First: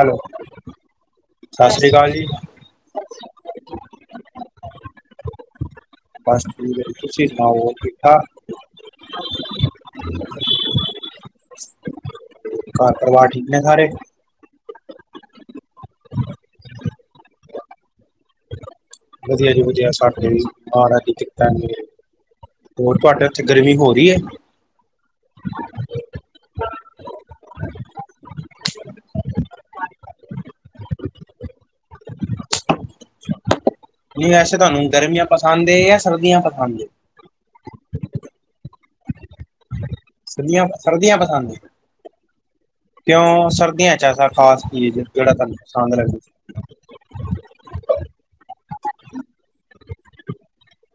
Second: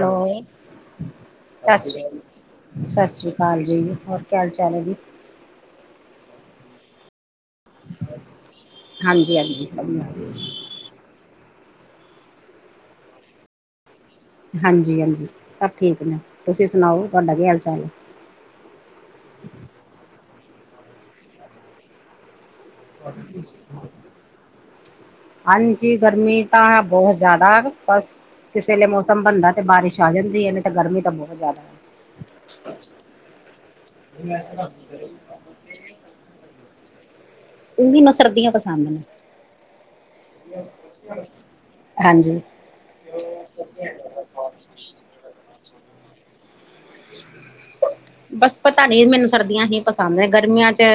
Hello ਸਤ ਸ੍ਰੀ ਅਕਾਲ ਸਤਿ ਸ੍ਰੀ ਅਕਾਲ ਜੀ ਹੋਰ ਕਿਆ ਹਾਲ ਚਾਲ ਹੈ ਜੀ ਬਸ ਠੀਕ ਹੈ ਤੁਸੀਂ ਸੁਣਾਓ ਠੀਕ ਠਾਕ ਹਾਂਜੀ ਹਾਂਜੀ ਘਰ ਪਰਿਵਾਰ ਠੀਕ ਨੇ ਸਾਰੇ ਹਾਂਜੀ ਹਾਂਜੀ ਸਭ ਠੀਕ ਨੇ ਤੁਸੀਂ ਸੁਣਾਓ ਤੁਹਾਡਾ ਕੀ ਹਾਲ ਚਾਲ ਹੈ। ਵਧੀਆ ਜੀ ਵਧੀਆ ਸਾਡੇ ਵੀ ਮਹਾਰਾਜ ਦੀ ਕਿਰਪਾ ਹੈ। ਹੋਰ ਤੁਹਾਡੇ ਉੱਥੇ ਗਰਮੀ ਹੋ ਰਹੀ ਹੈ। ਹਾਂਜੀ ਗਰਮੀ ਤਾਂ ਹੈ ਬਹੁਤ ਜ਼ਿਆਦਾ ਬਸ। ਅਤੇ ਵੇਲੇ ਮੌਸਮ ਬਣਦਾ ਤਾਂ ਬਾਰਿਸ਼ ਆ ਜਾਂਦੀ ਹੈ ਨਹੀਂ ਤਾਂ ਗਰਮੀ ਤਾਂ ਬਹੁਤ ਜ਼ਿਆਦਾ। ਅੱਛਾ ਨਹੀਂ ਵੈਸੇ ਤੁਹਾਨੂੰ ਗਰਮੀਆਂ ਪਸੰਦ ਏ ਜਾਂ ਸਰਦੀਆਂ ਪਸੰਦ। ਉਹ ਵੀ ਮੈਂ ਸਰਦੀਆਂ ਪਸੰਦ ਨੇ। ਸਰਦੀਆਂ- ਸਰਦੀਆਂ ਪਸੰਦ। ਹਾਂਜੀ ਕਿਉਂ ਸਰਦੀਆਂ ਚ' ਐਸਾ ਖਾਸ ਚੀਜ਼ ਜਿਹੜਾ ਤੁਹਾਨੂੰ ਪਸੰਦ ਲਏ। ਬਸ ਪਤਾ ਨਹੀਂ ਮੈਨੂੰ ਸਰਦੀਆਂ ਹੀ ਪਸੰਦ ਹੈ ਗਰਮੀਆਂ ਚ'।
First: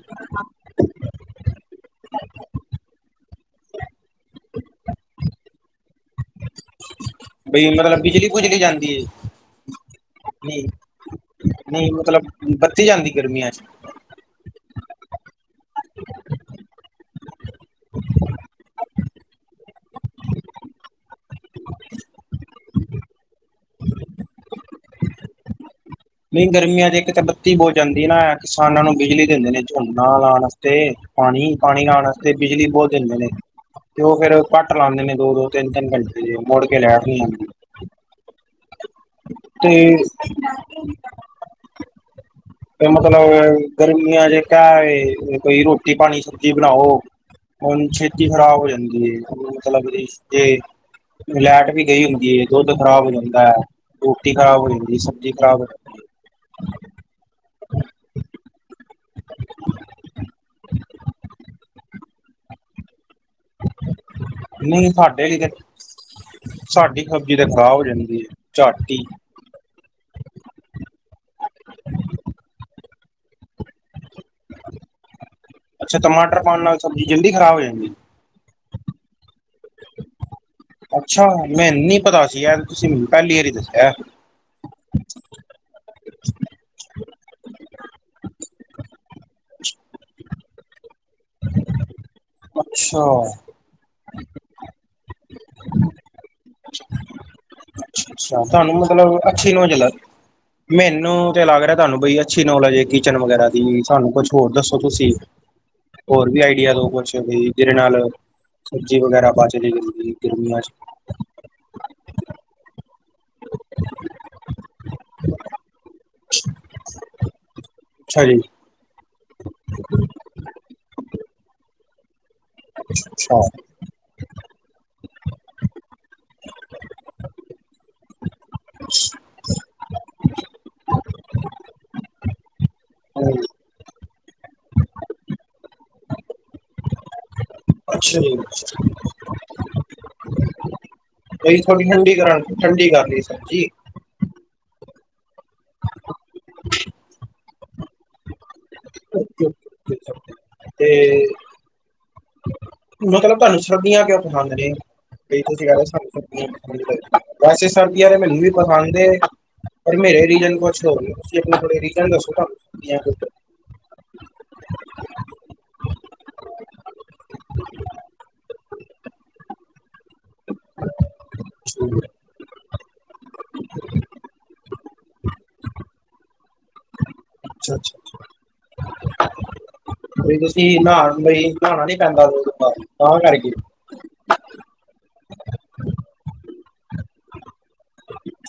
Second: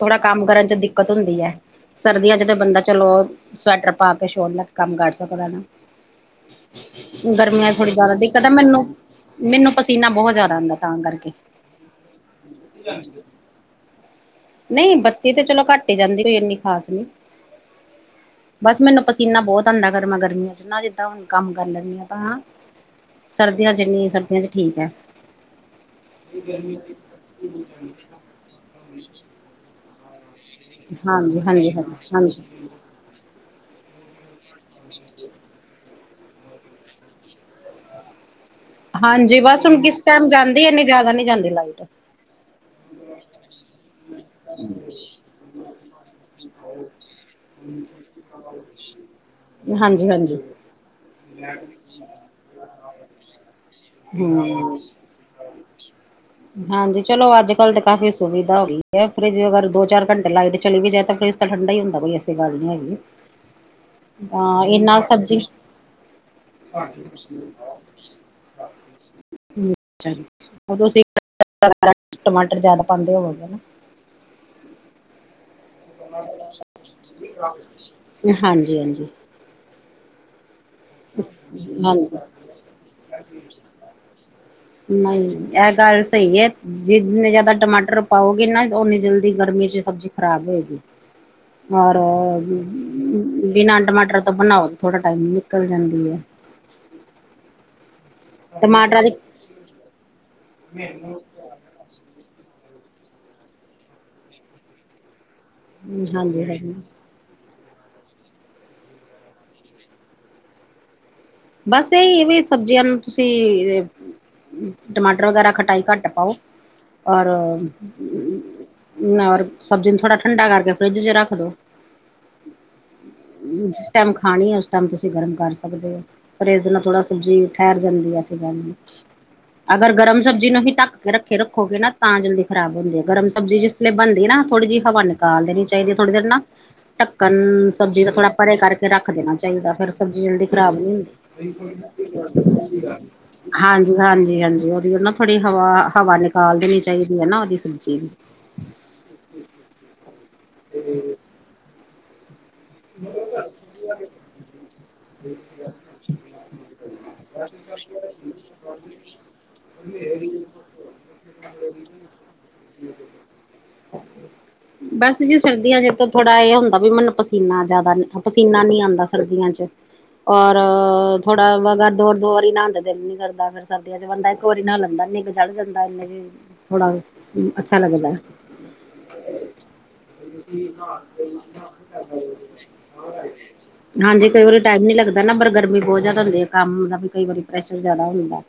ਥੋੜਾ ਕੰਮ ਕਰਨ ਚ' ਦਿੱਕਤ ਹੁੰਦੀ ਹੈ। ਸਰਦੀਆਂ ਚ' ਤਾਂ ਬੰਦਾ ਚਲੋ ਸਵੈਟਰ ਪਾ ਕੇ ਛੋੜ ਲੈ ਕੇ ਕੰਮ ਕਰ ਸਕਦਾ ਨਾ। ਬਈ ਗਰਮੀਆਂ ਥੋੜ੍ਹੀ ਮਤਲਬ ਜਿਆਦਾ ਬਿਜਲੀ ਦਿੱਕਤ ਹੈ। ਬੁਜਲੀ ਮੈਨੂੰ ਜਾਂਦੀ ਏ ਮੈਨੂੰ ਪਸੀਨਾ ਬਹੁਤ ਜਿਆਦਾ ਨਹੀਂ ਆਉਂਦਾ। ਤਾਂ ਕਰਕੇ ਅੱਜ ਨਹੀਂ ਬੱਤੀ ਤੇ ਚਲੋ ਘੱਟ ਹੀ ਜਾਂਦੀ ਕੋਈ ਇਨੀ ਖ਼ਾਸ ਨਹੀਂ। ਬਸ ਮੈਨੂੰ ਪਸੀਨਾ ਬਹੁਤ ਆਉਂਦਾ ਗਰਮਾ- ਗਰਮੀਆਂ ਚ' ਨਾ ਜਿੱਦਾਂ ਹੁਣ ਕੰਮ ਕਰ ਲੈਂਦੀ ਹਾ। ਤਾਂ ਸਰਦੀਆਂ ਚ' ਇੰਨੀ ਸਰਦੀਆਂ ਚ 'ਠੀਕ ਹੈ। ਨਹੀਂ ਗਰਮੀਆਂ ਚੇ ਇੱਕ ਤਾਂ ਬੱਤੀ ਬਹੁਤ ਜਾਂਦੀ ਨਾ। ਕਿਸਾਨਾਂ ਨੂੰ ਬਿਜਲੀ ਦਿੰਦੇ ਨੇ ਝੰਣਾ ਲਾਉਣ। ਤੇ ਹਾਂਜੀ ਪਾਣੀ- ਹਾਂਜੀ ਪਾਣੀ ਲਾਉਣ ਹਾਂਜੀ ਵਾਸਤੇ ਹਾਂਜੀ ਬਿਜਲੀ ਬਹੁਤ ਦਿੰਦੇ ਨੇ। ਤੇ ਉਹ ਫੇਰ ਘੱਟ ਲਾਉਂਦੇ ਨੇ ਦੋ- ਦੋ ਘੰਟੇ ਕ ਜ ਮੋੜ ਕੇ ਲਿਆ। ਹਾਂਜੀ ਬਸ ਕਿਸ ਤੇ ਟਮ ਜਾਂਦੀ। ਇਨੀ ਜ਼ਿਆਦਾ ਨਹੀਂ ਜਾਂਦੀ ਲਾਈਟ। ਮਤਲਬ ਗਰਮੀਆਂ ਜ ਕ ਕੋਈ ਰੋਟੀ -ਪਾਣੀ ਸਬਜ਼ੀ ਬਣਾਓ। ਹੁਣ ਛੇਤੀ ਖ਼ਰਾਬ ਹੋ ਜਾਂਦੀ ਹੈ। ਮਤਲਬ ਹਾਂਜੀ ਇਸ ਹਾਂਜੀ ਤੇ ਲੈਟ ਵੀ ਗਈ ਹੁੰਦੀ। ਦੁੱਧ ਖਰਾਬ ਹੋ ਜਾਂਦਾ। ਰੋਟੀ ਖਰਾਬ ਹੋ ਜਾਂਦੀ ਹੈ। ਸਬਜ਼ੀ ਖਰਾਬ ਹੋ ਜਾਂ ਹ ਹਾਂਜੀ। ਚਲੋ, ਅੱਜ ਕੱਲ੍ਹ ਤਾਂ ਕਾਫ਼ੀ ਸੁਵਿਧਾ ਹੋ ਗਈ ਹੈ ਫਰਿਜ ਅਗਰ ਦੋ -ਚਾਰ ਘੰਟੇ ਲਾਈਟ ਚਲੀ ਵੀ ਜਾਏ ਤਾਂ ਫਰਿਜ ਤਾਂ ਠੰਡਾ ਹੀ ਹੁੰਦਾ। ਕੋਈ ਐਸੀ ਗੱਲ ਨੀ ਹੈਗੀ। ਤਾਂ ਨਹੀਂ ਇਹਨਾ ਸਾਡੇ ਲਈ ਸਬਜ਼ੀ ਤੇ ਸਾਡੀ ਸਬਜ਼ੀ ਤੇ ਖਰਾਬ ਹੋ ਜਾਂਦੀ ਹੈ ਝਾਟੀ। ਉ ਅਸੀਂ ਟਮਾਟਰ ਜਿਆਦਾ ਪਾਉਂਦੇ ਹੋਵਾਂਗੇ। ਅੱਛਾ, ਟਮਾਟਰ ਪਾਉਣ ਨਾਲ ਸਬਜ਼ੀ ਜਲਦੀ ਖ਼ਰਾਬ ਹੋ ਜਾਂਦੀ। ਹਾਂਜੀ- ਹਾਂਜੀ। ਅੱਛਾ। ਮੈਨ ਹਾਂਜੀ ਪਤਾ ਸੀ ਯਾਰ ਤੁਸੀਂ ਪਹਿਲੀ ਵਾਰੀ ਦੱਸਿਆ। ਨਹੀਂ, ਇਹ ਗੱਲ ਸਹੀ ਹੈ। ਜਿੰਨੇ ਜਿਆਦਾ ਟਮਾਟਰ ਪਾਓਗੇ ਨਾ ਓਨੀ ਜਲਦੀ ਗਰਮੀ ਚ' ਸਬਜ਼ੀ ਖਰਾਬ ਹੋਏਗੀ। ਔਰ ਅੱਛਾ ਬਿਨਾਂ ਟਮਾਟਰ ਤੋਂ ਬਣਾਓ ਥੋੜਾ ਟਾਈਮ ਨਿਕਲ ਜਾਂਦੀ ਹੈ। ਅੱ ਤੁਹਾਨੂੰ ਟਮਾਟਰਾਂ ਦੀ ਮਤਲਬ ਅੱਛੀ ਨਜ ਲ ਮੈਨੂੰ ਤੇ ਲੱਗ ਰਿਹਾ। ਤੁਹਾਨੂੰ ਬਈ ਅੱ ਅ ਨੌਲਜ ਹੈ ਕਿਚਨ ਵਗੈਰਾ ਦੀ ਸਾਨੂੰ ਕੁਛ ਹੋਰ ਦੱਸੋ। ਤੁਸੀਂ ਹੋਰ ਵੀ ਹਾਂਜੀ ਹਾਂ ਆਈਡੀਆ ਦਓ ਕੁਛ। ਜਿਹਦੇ ਨਾਲ ਸਬਜ਼ੀ ਵਗੈਰਾ ਬੱਚ ਜਾਂ ਗਰਮੀਆਂ ਚ'। ਬਸ ਇਹੀ ਵੀ ਸਬਜ਼ੀਆਂ ਨੂੰ ਤੁਸੀਂ ਟਮਾਟਰ ਵਗੈਰਾ ਖਟਾਈ ਘੱਟ ਪਾਓ। ਔਰ ਅੱਛਾ ਜੀ ਰ ਸਬਜ਼ੀ ਨੂੰ ਥੋੜਾ ਠੰਡਾ ਕਰਕੇ ਫਰਿੱਜ ਚ' ਰੱਖ ਦੋ। ਅੱਛਾ। ਜਿਸ ਟਾਈਮ ਖਾਣੀ। ਉਸ ਟਾਈਮ ਤੁਸੀਂ ਗਰਮ ਕਰ ਸਕਦੇ ਹੋ ਪਰ ਇਸਦੇ ਨਾਲ ਥੋੜਾ ਸਬਜ਼ੀ ਠਹਿਰ ਜਾਂਦੀ ਹੈ। ਜ [inaudible] ਅਗਰ ਗਰਮ ਸਬਜ਼ੀ ਨੂੰ ਹੀ ਢੱਕ ਕੇ ਰੱਖੇ ਰੱਖੋਗੇ ਨਾ ਤਾਂ ਜਲਦੀ ਖ਼ਰਾਬ ਹੁੰਦੀ ਹੈ। ਗਰਮ ਸਬਜ਼ੀ ਜਿਸ ਬਣਦੀ ਨਾ ਥੋੜ੍ਹੀ ਜਿਹੀ ਹਵਾ ਨਿਕਾਲ ਦੇਣੀ ਚਾਹੀਦੀ। ਥੋੜੀ ਦੇਰ ਨਾ ਢੱਕਣ ਸਬਜ਼ੀ ਦਾ ਅੱਛਾ ਥੋੜਾ ਜੀ ਪਰੇ ਕਰਕੇ ਰੱਖ ਦੇਣਾ ਚਾਹੀਦਾ। ਫਿਰ ਸਬਜ਼ੀ ਜਲਦੀ ਖਰਾਬ ਨੀ ਬਈ ਥੋੜੀ ਹੁੰਦੀ। ਠੰਡੀ ਕਰਾ ਠੰਡੀ ਕਰ ਲਈ ਸਬਜ਼ੀ ਹਾਂਜੀ। ਹਾਂਜੀ- ਹਾਂਜੀ ਉਹਦੀ ਨਾ ਥੋੜੀ ਹਵਾ -ਹਵਾ ਨਿਕਾਲ ਦੇਣੀ ਚਾਹੀਦੀ ਹੈ ਨਾ ਉਹਦੀ ਸਬਜ਼ੀ ਦੀ। ਅੱ [inaudible] [inaudible] ਤੇ ਮਤਲਬ ਤੁਹਾਨੂੰ ਸਰਦੀਆਂ ਕਿਉਂ ਪਸੰਦ ਨੇ। ਕਈ ਤੁਸੀਂ ਕਹਿ ਰਹੇ ਸਾਨੂੰ [inaudible] ਵੈਸੇ ਸਰਦੀਆਂ ਤੇ ਮੈਨੂੰ ਵੀ ਪਸੰਦ ਏ। ਮੇਰੇ ਰੀਜਨ ਕੁਛ ਹੋ ਤੁਸੀਂ ਆਪਣੇ ਕੋਲ ਰੀਜਨ ਦੱਸੋ ਤੁਹਾਨੂੰ ਸਰਦੀਆਂ ਕਿਉ ਪ ਬਸ ਜੀ ਸਰਦੀਆਂ 'ਚ ਥੋੜਾ ਇਹ ਹੁੰਦਾ ਵੀ ਮੈਨੂੰ ਪਸ ਪਸੀਨਾ ਜ਼ਿਆਦਾ ਪਸੀਨਾ ਨਹੀਂ ਆਉਂਦਾ ਸਰਦੀਆਂ 'ਚ ਔਰ ਥੋੜਾ ਵਗਰ ਪਸੰਦ ਨੇ? ਦੋਰ-ਦੋਰ ਹੀ ਨਹਾਂ ਦਾ ਦਿਲ ਨੀ ਕਰਦਾ ਫੇਰ ਸਰਦੀਆਂ 'ਚ ਬੰਦਾ ਇਕੋ ਵਾਰੀ ਨਹਾ ਲੈਦਾਂ ਨਿੱਘ ਚੜ ਜਾਂਦਾ ਇਨਾ 'ਚ ਥੋੜਾ ਅੱਛਾ ਲੱਗਦਾ। ਬਈ ਤੁਸੀ ਨਹਾ ਬਈ ਨਹਾਣਾ ਨੀ ਪੈਂਦਾ [unintelligible] ਤਾਂ ਕਰਕੇ ਹਾਂਜੀ ਕਈ ਵਾਰੀ ਟਾਈਮ ਨੀ ਲੱਗਦਾ ਨਾ ਪਰ ਗਰਮੀ ਬਹੁਤ ਜ਼ਿਆਦਾ ਹੁੰਦੀ ਹੈ ਕੰਮ ਦਾ ਵੀ ਕਈ ਵਾਰੀ ਪ੍ਰੈਸ਼ਰ ਜ਼ਿਆਦਾ ਹੁੰਦਾ।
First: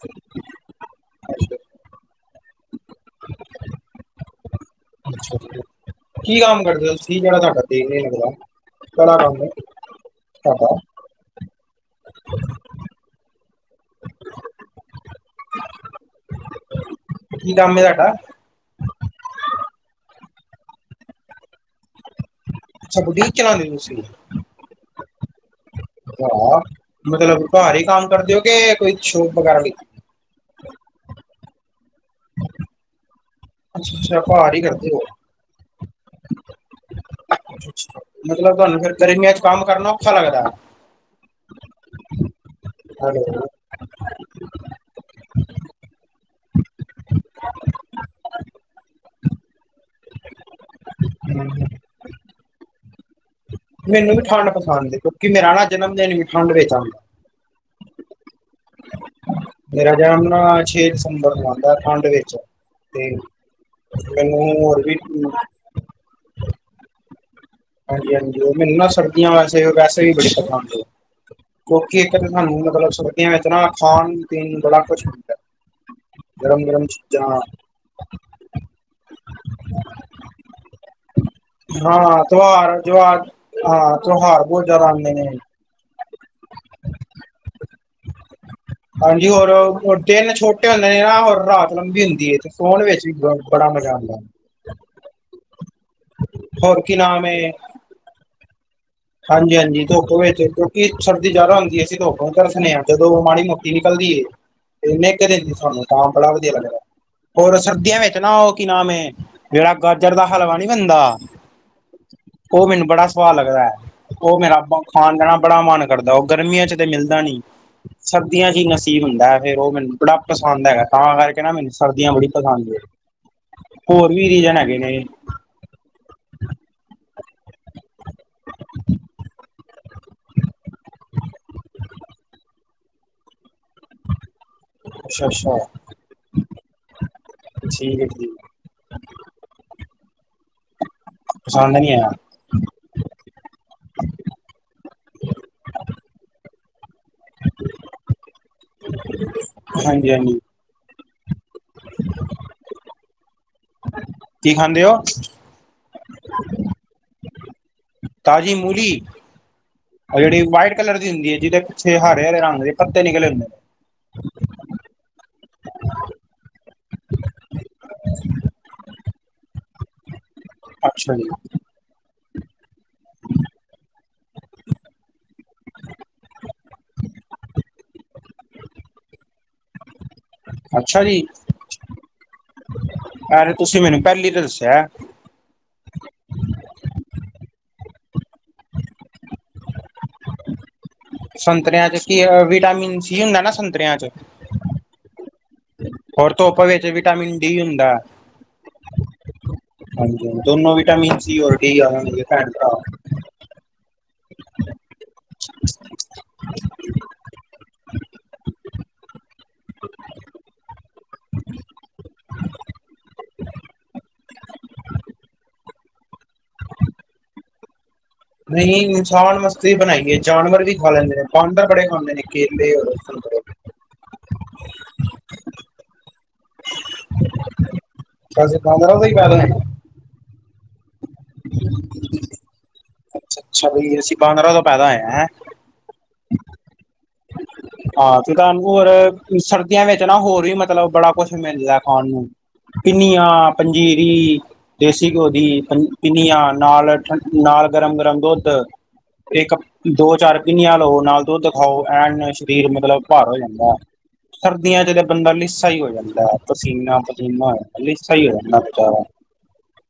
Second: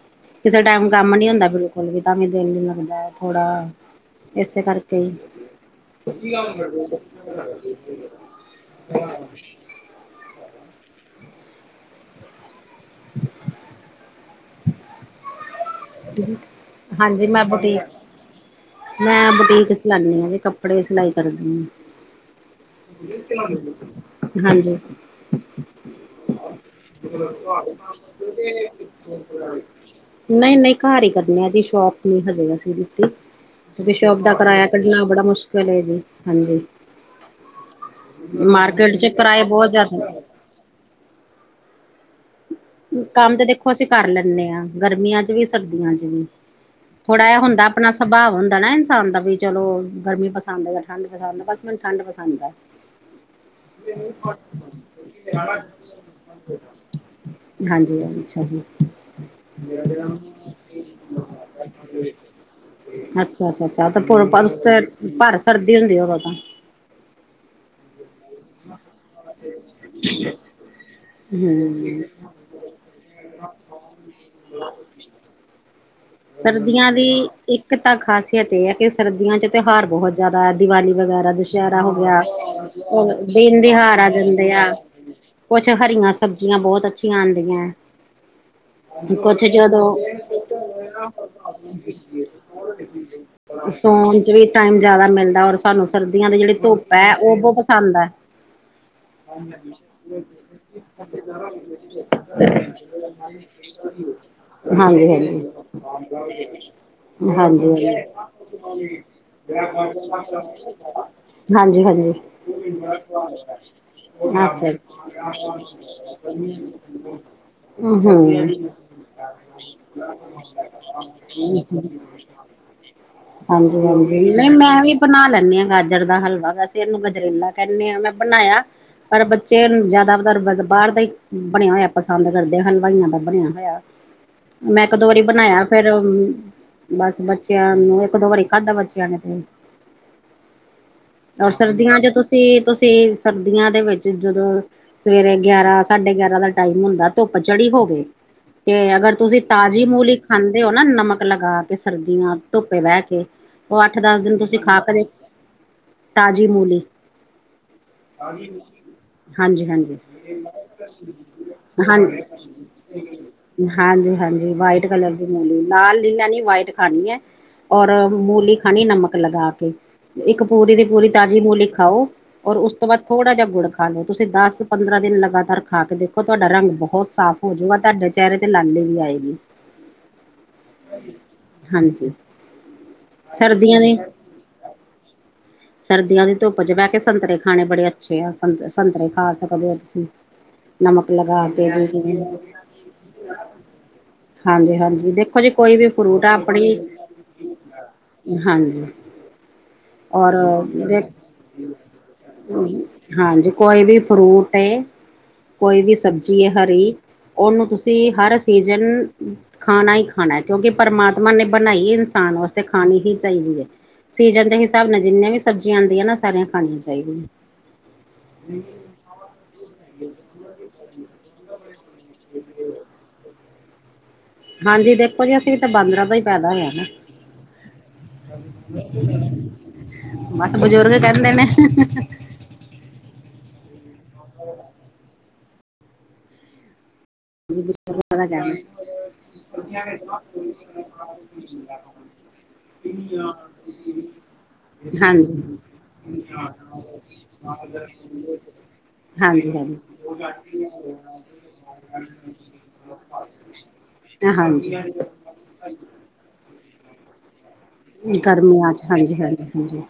ਕਿਸੇ ਟਾਈਮ ਕੰਮ ਨੀ ਹੁੰਦਾ ਬਿਲਕੁਲ ਵੀ ਤਾਂ ਵੀ ਦਿਲ ਨੀ ਲੱਗਦਾ ਥੋੜਾ ਇਸੇ ਕਰਕੇ ਹੀ ਕੀ ਕੰਮ ਕਰਦੇ ਹੋ ਤੁਸੀ ਜਿਹੜਾ ਤੁਹਾਡਾ ਟਾਈਮ ਨਹੀਂ ਲੱਗਦਾ ਕਿਹੜਾ ਕੰਮ ਏ ਤੁਹਾਡਾ [inaudible] ਹਾਂਜੀ ਮੈਂ ਕੀ ਕੰਮ ਏ ਬਟੀਕ ਤੁਹਾਡਾ? ਮੈਂ ਬੁਟੀਕ ਚਲਾਂਨੀ ਆਂ ਜੇ ਕੱਪੜੇ ਸਿਲਾਈ ਕਰਦੀ ਆਂ। ਅੱਛਾ ਬੁਟੀਕ ਚਲਾਉਂਦੇ ਹੋ ਤੁਸੀਂ? ਹਾਂਜੀ [unintelligible] [unintelligible] ਘਰ ਹੀ ਕੰਮ ਕਰਦੇ ਹੋ ਕਿ ਕੋਈ ਸ਼ੋਪ ਵਗੈਰਾ ਵੀ? ਨਹੀਂ -ਨਹੀਂ ਘਰ ਹੀ ਕਰਨੇ ਆ ਜੀ ਸ਼ੋਪ ਨ ਹਜੇ ਅਸੀਂ ਲਿੱਤੀ। ਬੀ ਸ਼ੋਪ ਅੱਛਾ-ਅੱਛਾ ਦਾ ਘਰ ਹੀ ਕਿਰਾਇਆ ਕਰਦੇ ਹੋ। ਕੱਢਣਾ ਬੜਾ ਮੁਸ਼ਕਿਲ ਜੀ ਹਾਂਜੀ। ਮਤਲਬ ਤੁਹਾਨੂੰ ਫਿਰ ਮਾਰਕੀਟ 'ਚ ਗਰਮੀਆਂ ਕਿਰਾਏ ਕੰਮ ਬਹੁਤ ਕਰਨਾ ਔਖਾ ਜ਼ਿਆਦਾ ਲੱਗਦਾ। ਕੰਮ ਤੇ ਦੇਖੋ ਅਸੀਂ ਕਰ ਲੈਂਣੇ ਆਂ ਗਰਮੀਆਂ 'ਚ ਵੀ ਸਰਦੀਆਂ 'ਚ ਵੀ ਥੋੜ੍ਹਾ ਇਹ ਹੁੰਦਾ ਆਪਣਾ ਸੁਭਾਵ ਹੁੰਦਾ ਨਾ ਇਨਸਾਨ ਦਾ ਵੀ ਚਲੋ। ਗਰਮੀ ਪਸੰਦ ਹੈ ਜਾਂ ਠੰਢ ਪਸੰਦ ਬਸ ਮੈਨੂੰ ਠੰਢ ਪਸੰਦ ਐ। ਮੈਨੂੰ ਵੀ ਠੰਡ ਪਸੰਦ ਹੈ ਕਿਉਂਕਿ ਮੇਰਾ ਨਾ ਜਨਮ ਦਿਨ ਵੀ ਠੰਡ ਵਿੱਚ ਆਂਦਾ। ਹਾਂਜੀ ਅੱਛਾ ਜੀ। ਮੇਰਾ ਜਨਮ ਨਾ ਛੇ ਦਸੰਬਰ ਨੂੰ ਆਂਦਾ ਠੰਡ ਵਿੱਚ ਤੇ ਅੱਛਾ- ਅੱਛਾ -ਅੱਛਾ ਮੈਨੂੰ ਉਸ ਤੇ ਹੋਰ ਵੀ ਭਰ ਸਰਦੀ ਹੁੰਦੀ ਉਹ ਤਾਂ ਹਾਂਜੀ -ਹਾਂਜੀ ਉਹ ਮੈਨੂੰ ਨਾ ਸਰਦੀਆਂ ਵੈਸੇ- ਵੈਸੇ ਵੀ ਬੜੀ ਪਸੰਦ ਏ। ਕੋਕੀ ਹੂੰ। ਇੱਕ ਤਾਂ ਸਾਨੂੰ ਮਤਲਬ ਸਰਦੀਆ ਵਿੱਚ ਨਾ ਖਾਣ ਪੀਣ ਬੜਾ ਕੁਛ ਹੁੰਦਾ। ਸਰਦੀਆਂ ਦੀ ਇੱਕ ਤਾਂ ਖ਼ਾਸੀਅਤ ਇਹ ਹੈ ਕਿ ਸਰਦੀਆਂ 'ਚ ਤਿਉਹਾਰ ਬਹੁਤ ਜ਼ਿਆਦਾ ਦੀਵਾਲੀ ਵਗੈਰਾ ਦੁਸਹਿਰਾ ਹੋ ਗਿਆ। ਹਾਂ ਤਿਉਹਾਰ ਹੋ ਜਵਾਰ ਦਿਨ ਹਾਂ ਦਿਹਾਰ ਆ ਤਿਉਹਾਰ ਜਾਂਦੇ ਆ ਬਹੁਤ ਜ਼ਿਆਦਾ ਆਂਦੇ ਨੇ। ਕੁਛ ਹਰੀਆਂ ਸਬ ਜ਼ੀਆਂ ਬਹੁਤ ਅੱਛੀਆਂ ਆਉਂਦੀਆਂ ਹਾਂਜੀ ਕੁੱਛ ਹੋਰ ਜਦੋਂ ਹੋਰ ਦਿਨ ਛੋਟੇ ਹੁੰਦੇ ਨੇ ਨਾ ਹੋਰ ਰਾਤ ਲੰਬੀ ਹੁੰਦੀ ਹੈ ਤੇ ਸੋਣ ਵਿੱਚ ਵੀ ਬ ਬੜਾ ਮਜ਼ਾ ਆਉਂਦਾ ਸੋਣ 'ਚ ਵੀ ਟਾਈਮ ਜਿਆਦਾ ਮਿਲਦਾ ਔਰ ਸਾਨੂੰ ਸਰਦੀਆਂ ਦੇ ਜਿਹੜੀ ਹੋਰ ਧੁੱਪ ਕੀ ਹੈ ਨਾਮ ਉਹ ਏ ਬਹੁਤ ਪਸੰਦ ਐ। ਹਾਂਜੀ ਹਾਂਜੀ ਧੁੱਪ ਵਿੱਚ ਕਿਉਂਕਿ ਸਰਦੀ ਜ਼ਿਆਦਾ ਹੁੰਦੀ ਹੈ ਅਸੀਂ ਧੁੱਪ ਨੂੰ ਤਰਸਨੇ ਹਾਂ ਜਦੋਂ ਮਾੜੀ ਮੋਟੀ ਨਿਕਲਦੀ ਏ [unintelligible] ਹਾਂਜੀ- ਨਿੱਘ ਹਾਂਜੀ ਤੇ ਸਾਨੂੰ ਤਾਂ ਬੜਾ ਵਧੀਆ ਲੱਗਦਾ। ਹੋਰ ਹਾਂਜੀ ਹਾਂਜੀ ਸਰਦੀਆਂ ਵਿੱਚ ਨਾ ਉਹ ਕੀ ਨਾਮ ਹੈ ਜਿਹੜਾ ਗਾਜਰ ਦਾ ਹਲਵਾ ਨੀ ਬਣਦਾ। ਹਾਂਜੀ ਹਾਂਜੀ ਉਹ ਮੈਨੂੰ ਬੜਾ ਸੁਵਾਦ ਲੱਗਦਾ ਹੈ। ਉਹ ਮੇਰਾ ਅੱਛਾ ਖਾਣ ਪੈ ਬੜਾ ਮਨ ਕਰਦਾ ਉਹ ਜੀ ਗਰਮੀਆਂ 'ਚ ਤੇ ਮਿਲਦਾ ਨੀ ਸਰਦੀਆਂ 'ਚ ਹੀ ਹਾਂਜੀ ਨਸੀਬ ਹੁੰਦਾ ਹੈ। ਫੇਰ ਉਹ ਮੈਨੂੰ ਬੜਾ ਪਸੰਦ ਹੈਗਾ। ਤਾਂ ਕਰਕੇ ਨਾ ਮੈਨੂੰ ਸਰਦੀਆਂ ਬੜੀ ਪਸੰਦ ਹੈ ਹੋਰ ਹਾਂਜੀ ਵੀ ਨਹੀਂ ਰੀਜ਼ਨ ਹੈਗੇ ਮੈਂ ਵੀ ਨੇ। ਬਣਾ ਲੈਂਣੈ ਹਾਂ ਗਾਜਰ ਦਾ ਹਲਵਾ ਵੈਸੇ ਇਹਨੂੰ ਗਜਰੇਲਾ ਕਹਿੰਦੇ ਹਾਂ ਮੈਂ ਬਣਾਇਆ। ਪਰ ਬੱਚੇ ਨੂੰ ਜ਼ਿਆਦਾਤਰ ਬਾਹਰ ਦਾ ਹੀ ਬਣਿਆ ਹੋਇਆ ਪਸੰਦ ਕਰਦੇ ਆ ਹਲਵਾਈਆਂ ਦਾ ਬਣਿਆ ਹੋਇਆ। ਮੈਂ ਇੱਕ ਦੋ ਵਾਰੀ ਅੱਛਾ-ਅੱਛਾ ਬਣਾਇਆ ਫੇਰ ਬਸ ਬੱਚਿਆਂ ਠੀਕ ਨੂੰ ਹੈ ਇੱਕ ਦੋ ਠੀਕ ਵਰੀ ਖਾਦਾ ਬੱਚਿਆਂ ਣੇ ਤੇ ਔਰ ਪਸੰਦ ਨੀ ਸਰਦੀਆਂ ਆਇਆ ਚ ਤੁਸੀਂ, ਤੁਸੀਂ ਸਰਦੀਆਂ ਦੇ ਵਿੱਚ ਜਦੋਂ। ਸਵੇਰੇ ਗਿਆਰਾਂ, ਸਾਢੇ ਗਿਆਰਾਂ, ਦਾ ਟਾਈਮ ਹੁੰਦਾ। ਧੁੱਪ ਚੜੀ ਹੋਵੇ। ਤੇ ਅਗਰ, ਤੁਸੀਂ ਤਾਜ਼ੀ ਮੂਲੀਕ ਹਾਂਜੀ-ਹਾਂਜੀ ਖਾਂਦੇ ਹੋ ਨਾ, ਨਮਕ ਲਗਾ ਕੇ, ਸਰਦੀਆਂ ਧੁੱਪੇ ਬਹਿ ਕੇ। ਉਹ ਅੱਠ, ਦਸ ਦਿਨ। ਕੀ ਤੁਸੀਂ ਖਾ ਖਾਂਦੇ ਹੋ ਕੇ, ਤਾਜ਼ੀ ਮੂਲੀ। ਤਾਜ਼ੀ ਮੂਲੀ? ਹਾਂਜੀ- ਹਾਂਜੀ। ਉਹ ਜਿਹੜੀ, ਵਾਈਟ ਕਲਰ ਦੀ ਹੁੰਦੀ। ਜਿਹਦੇ ਪਿੱਛੇ ਹਰੇ- ਹਰੇ, ਰੰਗ ਦੇ, ਪੱਤੇ ਨਿਕਲੇ ਹੁੰਦੇ ਨੇ। ਹਾਂਜੀ- ਹਾਂਜੀ। White colour. ਮੂਲੀ ਨਾਲ, ਨੀ ਲੈਣੀ। ਵਟ ਖਾਣੀ ਹੈ, ਔਰ ਮੂਲੀ ਖਾਣੀ, ਨਮਕ ਲਗਾ ਕੇ। ਇੱਕ, ਪੂਰੀ ਦੀ ਪੂਰੀ ਅੱਛਾ ਜੀ ਤਾਜ਼ੀ ਮੂਲੀ ਖਾਓ। ਔਰ ਉਸ ਤੋਂ, ਬਾਅਦ ਥੋੜਾ ਜਿਹਾ ਗੁੜ ਖਾ ਲੋ। ਤੁਸੀਂ ਦਸ, ਪੰਦਰਾਂ ਦਿਨ, ਲਗਾਤਾਰ ਖਾ ਕੇ ਦੇਖੋ। ਤੁਹਾਡਾ ਰੰਗ ਬਹੁਤ ਸਾਫ਼। ਹੋਜੂਗਾ। ਤੁਹਾਡੇ ਚਿਹਰੇ ਤੇ, ਲਾਲੀ ਵੀ ਆਏਗੀ। ਅੱਛਾ ਜੀ। ਹਾਂਜੀ। ਅ ਸਰਦੀਆਂ ਤੁਸੀਂ ਦੀ ਮੈਨੂੰ, ਪਹਿਲੀ ਤਾਂ ਦੱਸਿਆ। ਸਰਦੀਆਂ ਦੀ ਧੁੱਪ ਚ, ਬਹਿ ਕੇ ਸੰਤਰੇ ਖਾਣੇ। ਬੜੇ ਅੱਛੇ ਆ। ਸੰਤ ਸੰਤਰੇ ਖਾ ਸਕਦੇ ਹੋ ਤੁਸੀਂ। ਨਮਕ ਲਗਾ ਕੇ। ਜ ਸੰਤਰਿਆਂ ਹਾਂਜੀ- ਚ ਕੀ ਵਿਟਾਮਿਨ ਸੀ ਹੁੰਦਾ ਨਾ ਸੰਤਰਿਆਂ ਚ ਹਾਂਜੀ। ਦੇਖੋ ਜੀ, ਕੋਈ ਵੀ ਫਰੂਟ ਆ, ਹੋਰ ਧੁੱਪ ਆਪਣੀ। ਵਿੱਚ ਵਿਟਾਮਿਨ ਡੀ ਹੁੰਦਾ ਹਾਂਜੀ, ਹਾਂਜੀ ਔਰ ਦੋਨੋ ਦੇਖ। ਵਿਟਾਮਿਨ ਸੀ ਔਰ ਡੀ ਆ ਜਾਣਗੇ ਭੈਣ ਭਰਾ ਹਾਂਜੀ, ਕੋਈ ਵੀ ਫਰੂਟ ਏ। ਕੋਈ ਵੀ, ਸਬਜ਼ੀ ਹੈ ਹਰੀ। ਉਹਨੂੰ ਤੁਸੀਂ ਹਰ ਸੀਜ਼ਨ। ਖਾਣਾ ਹੀ ਖਾਣਾ ਹੈ। ਕਿਉਂਕਿ ਪਰਮਾਤਮਾ ਨੇ, ਬਣਾਈ ਇਨਸਾਨ ਵਾਸਤੇ। ਖਾਣੀ ਹੀ ਚਾਹੀਦੀ ਹੈ। ਸੀਜਨ ਦੇ, ਹਿਸਾਬ ਨਾਲ ਜਿੰਨੀਆਂ ਵੀ, ਸਬਜ਼ੀਆਂ ਆਉਂਦੀਆਂ ਨਾ। ਸਾਰੀਆਂ ਖਾਣੀਆਂ ਚਾਹੀਦੀਆਂ। ਰ [unintelligible] ਛਵਣ ਮਸ। ਵੀ ਬਣਾਈਏ, ਜਾਨਵਰ ਵੀ ਖਾ ਲੈਂਦੇ ਨੇ। ਬਾਂਵਰ ਬੜੇ ਖਾਂਦੇ ਨੇ ਕੇਲੇ ਔਰ ਸੰਤਰੇ। ਹਾਂਜੀ। ਦੇਖੋ ਜੀ, ਅਸੀਂ ਵੀ ਤਾਂ, ਬਾਂਦਰਾਂ ਦਾ ਹੀ ਪੈਦਾ ਹੋਇਆ ਨਾ। ਅਸੀਂ ਬਾਂਦਰਾਂ ਚੋਂ ਹੀ ਪੈਦਾ ਹੋਏ ਆਂ। ਬਸ ਬਜ਼ੁਰਗ, ਕਹਿੰਦੇ ਨੇ। ਅੱਛਾ- ਅੱਛਾ, ਬਣੀ ਅਸੀਂ, ਪੰਦਰਾਂ ਤੋਂ ਪੈਦਾ ਹੋਏ ਹ, ਹੈਂ। ਬਜ਼ੁਰਗਾਂ ਹਾਂ ਦਾ ਤੇ, ਕਹਿਣਾ ਤੁਹਾਨੂੰ ਹੋਰ ਸਰਦੀਆਂ ਵਿੱਚ ਨਾ, ਹੋਰ ਵੀ ਮਤਲਬ ਬੜਾ ਕੁਛ, ਮਿਲਦਾ ਖਾਣ ਨੂੰ। ਪਿੰਨੀਆਂ, ਪੰਜੀਰੀ ਦੇਸੀ ਘਓ ਹਾਂਜੀ ਦੀ‌। ਪਿੰਨੀਆਂ ਨਾਲ। ਨਾਲ ਗਰਮ- ਗਰਮ ਦੁੱਧ। ਹਾਂਜੀ ਇੱਕ ਦੋ, ਚਾਰ ਪਿੰਨੀਆਂ ਲਓ, ਨਾਲ ਦੁੱਧ। ਖਾਓ। ਐਨ ਸਰੀਰ ਮਤਲਬ, ਭਾਰ ਹੋ ਜਾਂਦਾ ਹੈ। ਹਾਂਜੀ ਹਾਂਜੀ ਸਰਦੀਆਂ ਚ ਬੰਦਾ, ਲੀਸਾ ਹੀ ਹੋ ਜਾਂਦਾ ਹੈ। ਪਸੀਨਾ- ਪਸੀਨਾ, ਲੀਸਾ ਹੀ ਹੋ, ਜਾਂਦਾ ਗਰਮੀਆਂ ਚ ਵਿਚਾਰਾ। ਹਾਂਜੀ ਹਾਂਜੀ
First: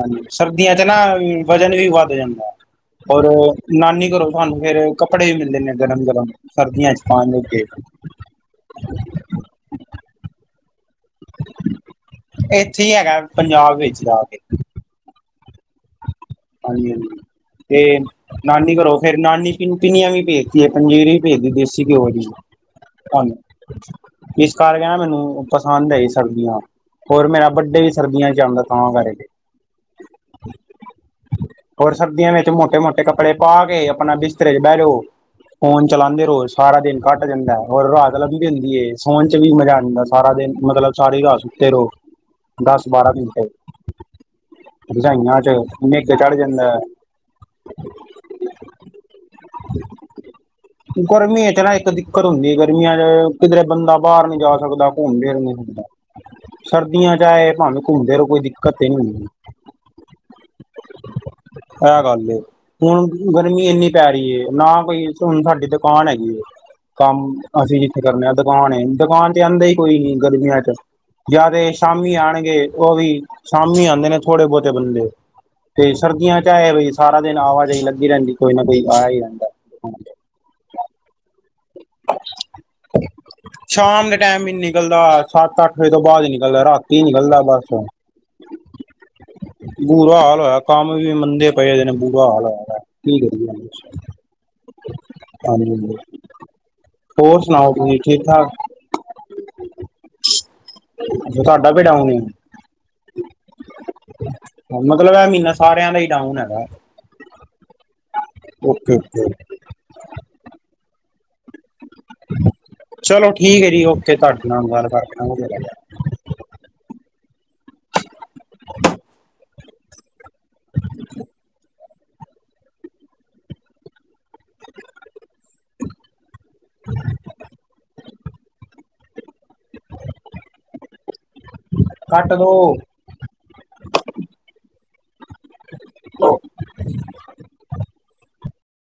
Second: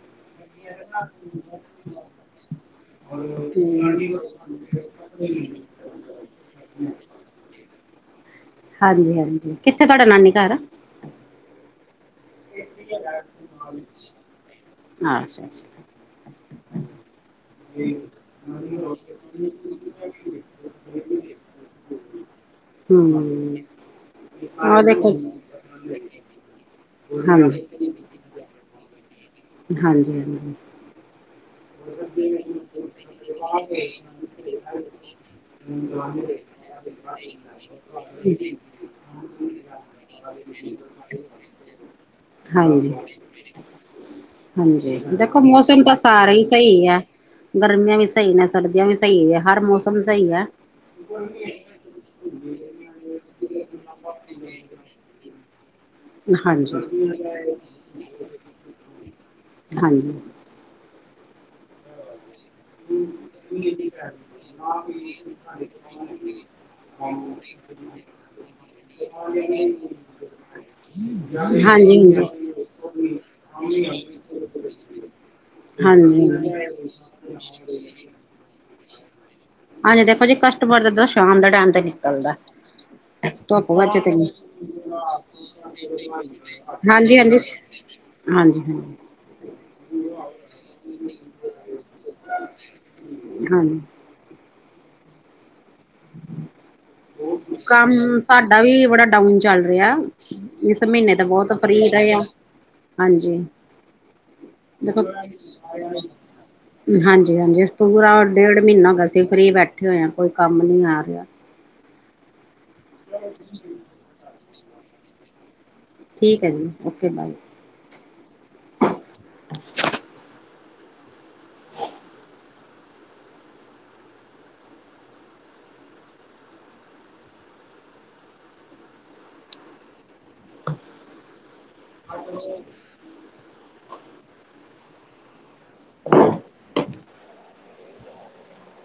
ਹਾਂਜੀ, ਸਰਬਦੀਆਂ ਚ ਨਾ। ਵਜ਼ਨ ਵੀ ਵੱਧ ਜਾਂਦਾ। ਔਰ, ਨਾਨੀ ਹਾਂਜੀ ਘਰੋ ਤੁਹਾਨੂੰ ਫੇਰ, ਕੱਪੜੇ ਵੀ ਮਿਲਦੇ ਨੇ। ਗਰਮ- ਗਰਮ ਸਰਦੀਆਂ ਚ ਪਾਨ। ਹਾਂਜੀ। ਹਾਂਜੀ- ਹਾਂਜੀ, ਕਿੱਥੇ ਤੁਹਾਡਾ ਨਾਨੀ ਘਰ। ਇੱਥੇ ਹੀ, ਹੈਗਾ ਪੰਜਾਬ ਵਿੱਚ ਜਾ ਕੇ। ਅੱਛਾ- ਅੱਛਾ। ਹਾਂਜੀ- ਹਾਂਜੀ। ਤੇ ਨਾਨੀ ਘਰੋਂ ਫੇਰ, ਨਾਨੀ ਪਿਨੀਆਂ ਵੀ, ਭੇਜਦੀ ਹੈ। ਪੰਜੀਰੀ ਵੀ, ਭੇਜਦੀ ਦੇਸੀ ਘਿਓ ਦੀ। ਹਾਂਜੀ, ਹਮ ਇਸ ਕਰ ਆਹ ਕ ਨਾ ਦੇਖੋ ਮੈਨੂੰ। ਪਸੰਦ ਹੈ ਜੀ ਸਰਦੀਆਂ। ਹੋਰ ਮੇਰਾ ਹਾਂਜੀ ਵੱਡੇ ਵੀ, ਸਰਦੀਆਂ ਚ ਆਉਦਾ ਤਾਂਹ ਕਰਕੇ। ਹਾਂਜੀ- ਹਾਂਜੀ। ਹੋਰ ਸਰਦੀਆਂ ਵਿੱਚ, ਮੋਟੇ- ਮੋਟੇ, ਕੱਪੜੇ ਪਾ ਕੇ। ਆਪਣਾ ਬਿਸਤਰੇ ਚ, ਬਹਿ ਜਾਓ। ਫੋਨ ਚਲਾਉਂਦੇ ਰਹੋ। ਸਾਰਾ ਦਿਨ ਘੱਟ ਜਾਂਦਾ ਹੈ। ਔਰ ਰਾਤ ਲੰਬੀ ਹੁੰਦੀ ਏ, ਸੋਨ ਚ ਵੀ ਮਜ਼ਾ ਆਉਂਦਾ। ਸਾਰਾਂ ਦਿਨ ਮਤਲਬ ਸਾਰੀ ਰਾਤ ਸੂੱਤੇ ਰੋ ਹਾਂਜੀ ਦੱਸ-ਬਾਰਾਂ ਘੰਟੇ। ਹਾਂਜੀ, ਰਜਾਈਆਂ ਦੇਖੋ 'ਚ ਮੌਸਮ ਤਾਂ ਨਿੱਘ ਸਾਰਾ ਚੜ ਈ ਜਾਂਦਾ। ਹੈ। ਸਈ ਐ, ਗਰਮੀਆਂ ਵੀ ਸਈ ਨੇ, ਸਰਦੀਆਂ ਵੀ ਸਈ ਐ, ਹਰ ਮੌਸਮ ਸਈ ਐ। ਗਰਮੀ ਇਚ ਨਾ ਇੱਕ ਦਿੱਕਤ ਹੁੰਦੀ ਗਰਮੀਆਂ ਚ ਕਿਧਰੇ ਬੰਦਾ ਬਾਰ ਨੀ ਜਾ ਸਕਦਾ, ਘੁੰਮ-ਫਿਰ ਨੀ ਸਕਦਾ। ਹਾਂਜੀ ਸਰਦੀਆਂ ਚ ਆਏ। ਭਾਵੇ ਘੁੰਮਦੇ ਰਹੋ, ਕੋਈ ਦਿੱਕਤ ਨਹੀਂ ਹੁੰਦੀ। ਹਾਂਜੀ। ਐ ਗੱਲ ਏ। ਹੁਣ ਗਰਮੀ ਇੰਨੀ ਪੈ ਰੀ ਏ, ਨਾ ਕੋਈ ਹੁਣ ਸਾਡੀ ਦੁਕਾਨ ਹੈਗੀ ਏ ਕੰਮ ਅਸੀਂ ਜਿੱਥੇ ਕਰਨੇ ਆ ਦੁਕਾਨ ਏ, ਦੁਕਾਨ ਚ ਆਂਦਾ ਈ ਕੋਈ ਨੀ ਗਰਮੀਆਂ ਚ। ਯਾਂ ਤੇ ਹਾਂਜੀ ਸ਼ਾਮੀ ਆਣਗੇ ਓ ਵੀ ਸ਼ਾਮੀ ਆਂਦੇ ਨੇ ਥੋੜੇ ਬੌਤੇ ਬੰਦੇ। ਤੇ ਸਰਦੀਆਂ ਚ ਹਾਂਜੀ ਐ ਏ ਬੇ ਸਾਰਾ ਦਿਨ ਆਵਾਜਾਈ ਲੱਗੀ ਰੈਂਦੀ ਕੋਈ ਨਾ ਕੋਈ ਆਯਾ ਈ ਰੈੰਦਾ। ਹਾਂਜੀ, ਦੇਖੋ ਜੀ ਕਸਟਮਰ ਦੇ ਤਾ ਸ਼ਾਮ ਦਾ ਟੈਮ ਤੇ ਨਿਕਲਦਾ। ਧੁੱਪ ਵਿਚ ਸ਼ਾਮ ਤੇ ਦੇ ਨੀ, ਟਾਈਮ ਹੀ ਨਿਕਲਦਾ ਸੱਤ ਅੱਠ ਵਜੇ ਤੋਂ ਬਾਅਦ ਹੀ ਨਿਕਲਦਾ ਰਾਤੀ ਹੀ ਹਾਂਜੀ-ਹਾਂਜੀ। ਨਿਕਲਦਾ ਬਸ ਹਾਂਜੀ-ਹਾਂਜੀ। ਬੁਰਾ ਹਾਲ ਹੋਇਆ ਕੰਮ ਵੀ ਮੰਨਦੇ ਪਏ ਦੇ ਨੇ ਬੁਰਾ ਹਾਲ ਹੋਇਆ ਦਾ, ਕੀ ਕਰੀਏ? ਹਾਂਜੀ [unintelligible] ਹੋਰ ਸੁਣਾਓ ਤੁਸੀਂ ਕੰਮ ਠੀਕ ਠਾਕ ਸਾਡਾ ਵੀ ਬੜਾ ਡਾਊਨ ਚੱਲ ਰਿਆ, ਇਸ ਮੀਨੇ ਤੇ ਬੌਤ ਤੁਹਾਡਾ ਫ੍ਰੀ ਵੀ ਡਾਊਨ ਰਏ ਹੀ ਆ, ਹਾਂਜੀ। ਮਤਲਬ ਐ ਮੀਹਨਾ ਸਾਰਿਆਂ ਦਾ ਈ ਡਾਊਨ ਹੈਗਾ। ਹਾਂਜੀ-ਹਾਂਜੀ, ਪੂਰਾ ਡੇਢ ਮਹੀਨਾ ਓਕੇ ਐਗਾ ਸੀ, ਅਸੀਂ ਓਕੇ ਫਰੀ ਬੈਠੇ ਹੋਏ ਆ ਕੋਈ ਕੰਮ ਨਈ ਆ ਰਿਆ। ਚਲੋ ਠੀਕ ਏ ਜੀ, ਓਕੇ ਤੁਆਡੇ ਨਾਲ ਗੱਲ ਕਰਕੇ ਨਾ ਵਦੀਆ ਲਗਿਆ। ਠੀਕ ਐ ਜੀ, ਓਕੇ ਬਾਏ। [inaudible] [inaudible] [inaudible] [inaudible] [inaudible] ਕੱਟ ਹੈਲੋ। ਦੋ [unintelligible]